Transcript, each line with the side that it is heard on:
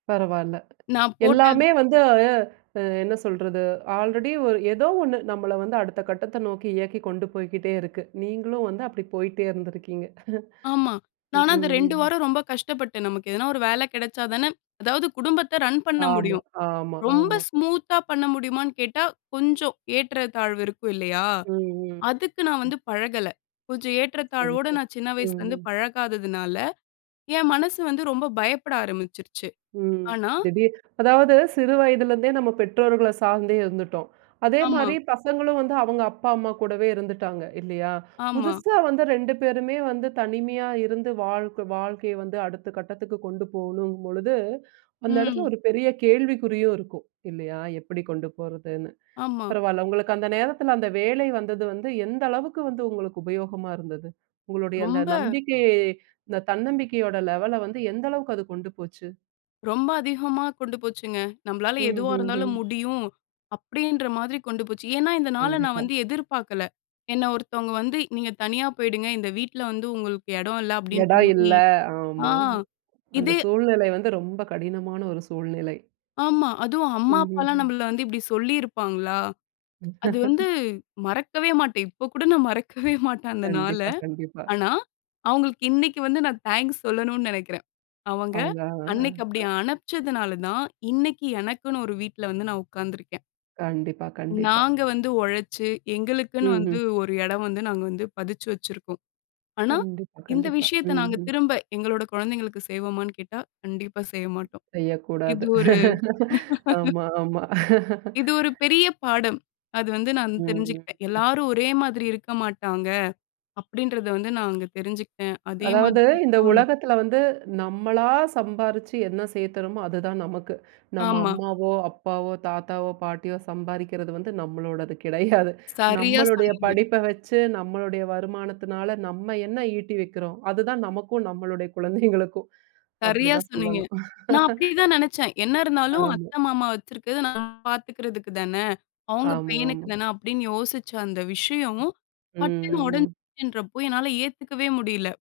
right: பரவால்ல.
left: நான் போட்ட
right: எல்லாமே வந்து அ என்ன சொல்றது. ஆல்ரெடி ஒரு ஏதோ ஒன்னு நம்மள வந்து அடுத்த கட்டத்த நோக்கி இயக்கிக் கொண்டு போய்க்கிட்டே இருக்கு. நீங்களும் வந்து அப்டி போயிட்டே இருந்துருக்கீங்க!
left: ஆமா.
right: ம்,
left: நானும் அது 2
right: ம்.
left: வாரம் ரொம்ப கஷ்டப்பட்டேன். நமக்கு எதுனா ஒரு வேல கெடச்சாதான, அதாவது குடும்பத்த ரன் பண்ண
right: ஆமா,
left: முடியும்.
right: ஆமா,
left: ரொம்ப
right: ஆமா.
left: ஸ்மூத்தா பண்ண முடியுமான்னு கேட்டா, கொஞ்சம் ஏற்றத்தாழ்வு இருக்கும் இல்லயா?
right: ம்,
left: அதுக்கு நான்
right: ம்.
left: வந்து பழகல. கொஞ்சம் ஏற்றத்தாழ்வோட நான் சின்ன வயசுல இருந்து
right: ம்ஹ்ம்.
left: பழகாததுனால, என் மனசு வந்து ரொம்ப பயப்பட ஆரம்பிச்சிருச்சு.
right: ம்,
left: ஆனா
right: திடீர் அதாவது, சிறு வயதிலிருந்தே நம்ம பெற்றோர்கள சார்ந்தே இருந்துட்டோம். அதே
left: ஆமா.
right: மாரி, பசங்களும் வந்து அவங்க அம்மா, அப்பா கூடவே இருந்துட்டாங்க, இல்லயா?
left: ஆமா.
right: புதுசா வந்து 2 பேருமே வந்து தனிமையா இருந்து வாழ் வாழ்க்கைய வந்து அடுத்த கட்டத்துக்கு கொண்டு போணும் பொழுது, அந்த எடத்துல
left: ம்.
right: ஒரு பெரிய கேள்விக்குறியும் இருக்கும், இல்லயா? எப்டி கொண்டு போறதுன்னு.
left: ஆமா.
right: பரவால்ல, உங்களுக்கு அந்த நேரத்துல அந்த வேலை வந்தது வந்து, எந்த அளவுக்கு வந்து உங்களுக்கு உபயோகமா இருந்தது? உங்களுடைய அந்த
left: ரொம்ப
right: நம்பிக்கை அந்த தன்னம்பிக்கையோட லெவல வந்து எந்த அளவுக்கு அது கொண்டு போச்சு?
left: ரொம்ப அதிகமா கொண்டு போச்சுங்க. நம்மளால எதுவா
right: ம்ஹ்ம்,
left: இருந்தாலும்
right: ம்.
left: முடியும், அப்டின்ற மாதிரி கொண்டு போச்சு. ஏன்னா, இந்த நாள நான்
right: கண்டிப்பா.
left: வந்து எதிர்பார்க்கல. என்ன ஒருத்தவங்க வந்து, "நீங்க தனியா போயிடுங்க, இந்த வீட்ல வந்து உங்களுக்கு எடம் இல்ல." அப்டின்ற
right: எடம் இல்ல,
left: மாரி, அ,
right: ஆமா.அந்த
left: இது
right: சூழ்நிலை வந்து ரொம்ப கடினமான ஒரு சூழ்நிலை.
left: ஆமா. அதுவும் அம்மா,
right: ம்ஹ்ம்,
left: அப்பால்லாம்
right: ம்.
left: நம்மள வந்து இப்டி சொல்லிருப்பாங்களா? அது வந்து, மறக்கவே மாட்டேன். இப்ப கூட நான் மறக்கவே மாட்டேன் அந்த நாள.
right: கண்டிப்பா, கண்டிப்பா.
left: ஆனா, அவங்களுக்கு இன்னைக்கு வந்து நான் தேங்க்ஸ் சொல்லணும்னு நெனைக்றேன். அவங்க,
right: அவங்க.
left: அன்னைக்கு அப்டி
right: அ.
left: அனுப்ச்சதுனால தான், இன்னைக்கு எனக்குன்னு ஒரு வீட்ல வந்து நான் உட்கார்ந்துருக்கேன்.
right: கண்டிப்பா, கண்டிப்பா.
left: நாங்க வந்து ஒழச்சு, எங்களுக்குன்னு வந்து
right: ம்ஹ்ம்.
left: ஒரு எடம் வந்து நாங்க வந்து, பதிச்சு வெச்சிருக்கோம். ஆனா,
right: கண்டிப்பா,
left: இந்த
right: கண்டிப்பா.
left: விஷயத்த
right: ம்,
left: நாங்க
right: ம்.
left: திரும்ப எங்களோட குழந்தைகளுக்கு செய்வோமான்னு கேட்டா, கண்டிப்பா செய்ய மாட்டோம். இது
right: செய்யக்கூடாது.
left: ஒரு
right: ஆமா, ஆமா.
left: இது ஒரு பெரிய பாடம். அது வந்து நான்
right: ம், ம்,
left: தெரிஞ்சுக்கிட்டேன்.
right: ம்.
left: எல்லாரும் ஒரே மாதிரி இருக்க மாட்டாங்க, அப்டின்றத வந்து நா அங்க தெரிஞ்சுகிட்டேன். அதே மாரி
right: அதாவது, இந்த
left: அ.
right: உலகத்துல வந்து நம்மளா சம்பாரிச்சு என்ன சேர்த்துறமோ அது தான் நமக்கு. நம்ம
left: ஆமா.
right: அம்மாவோ, அப்பாவோ, தாத்தாவோ, பாட்டியோ சம்பாரிக்கிறது வந்து நம்மளோடது கெடையாது.
left: சரியா
right: நம்மளுடைய
left: சொன்னீங்க.
right: படிப்ப வெச்சு, நம்மளுடைய வருமானத்தினால, நம்ம என்ன ஈட்டி வைக்றோம், அது தான் நமக்கும், நம்மளுடைய குழந்தைகளுக்கும். அப்டி
left: சரியா
right: தான்
left: சொன்னீங்க.
right: சொல்லணும்.
left: நான் அப்டித்தான் நெனச்சேன். என்ன இருந்தாலும்
right: ஆமா.
left: அத்த, மாமா வெச்சிருக்குறது, நான் பாத்துக்கறதுக்கு தான? அவங்க
right: ஆமா,
left: பையனுக்கு
right: ஆமா.
left: தான? அப்டின்னு யோசிச்ச அந்த விஷயம்,
right: ம்,
left: பட்டுன்னு
right: ம், ம்.
left: ஒடஞ்சுச்சுன்றப்போ, என்னால ஏத்துக்கவே முடில!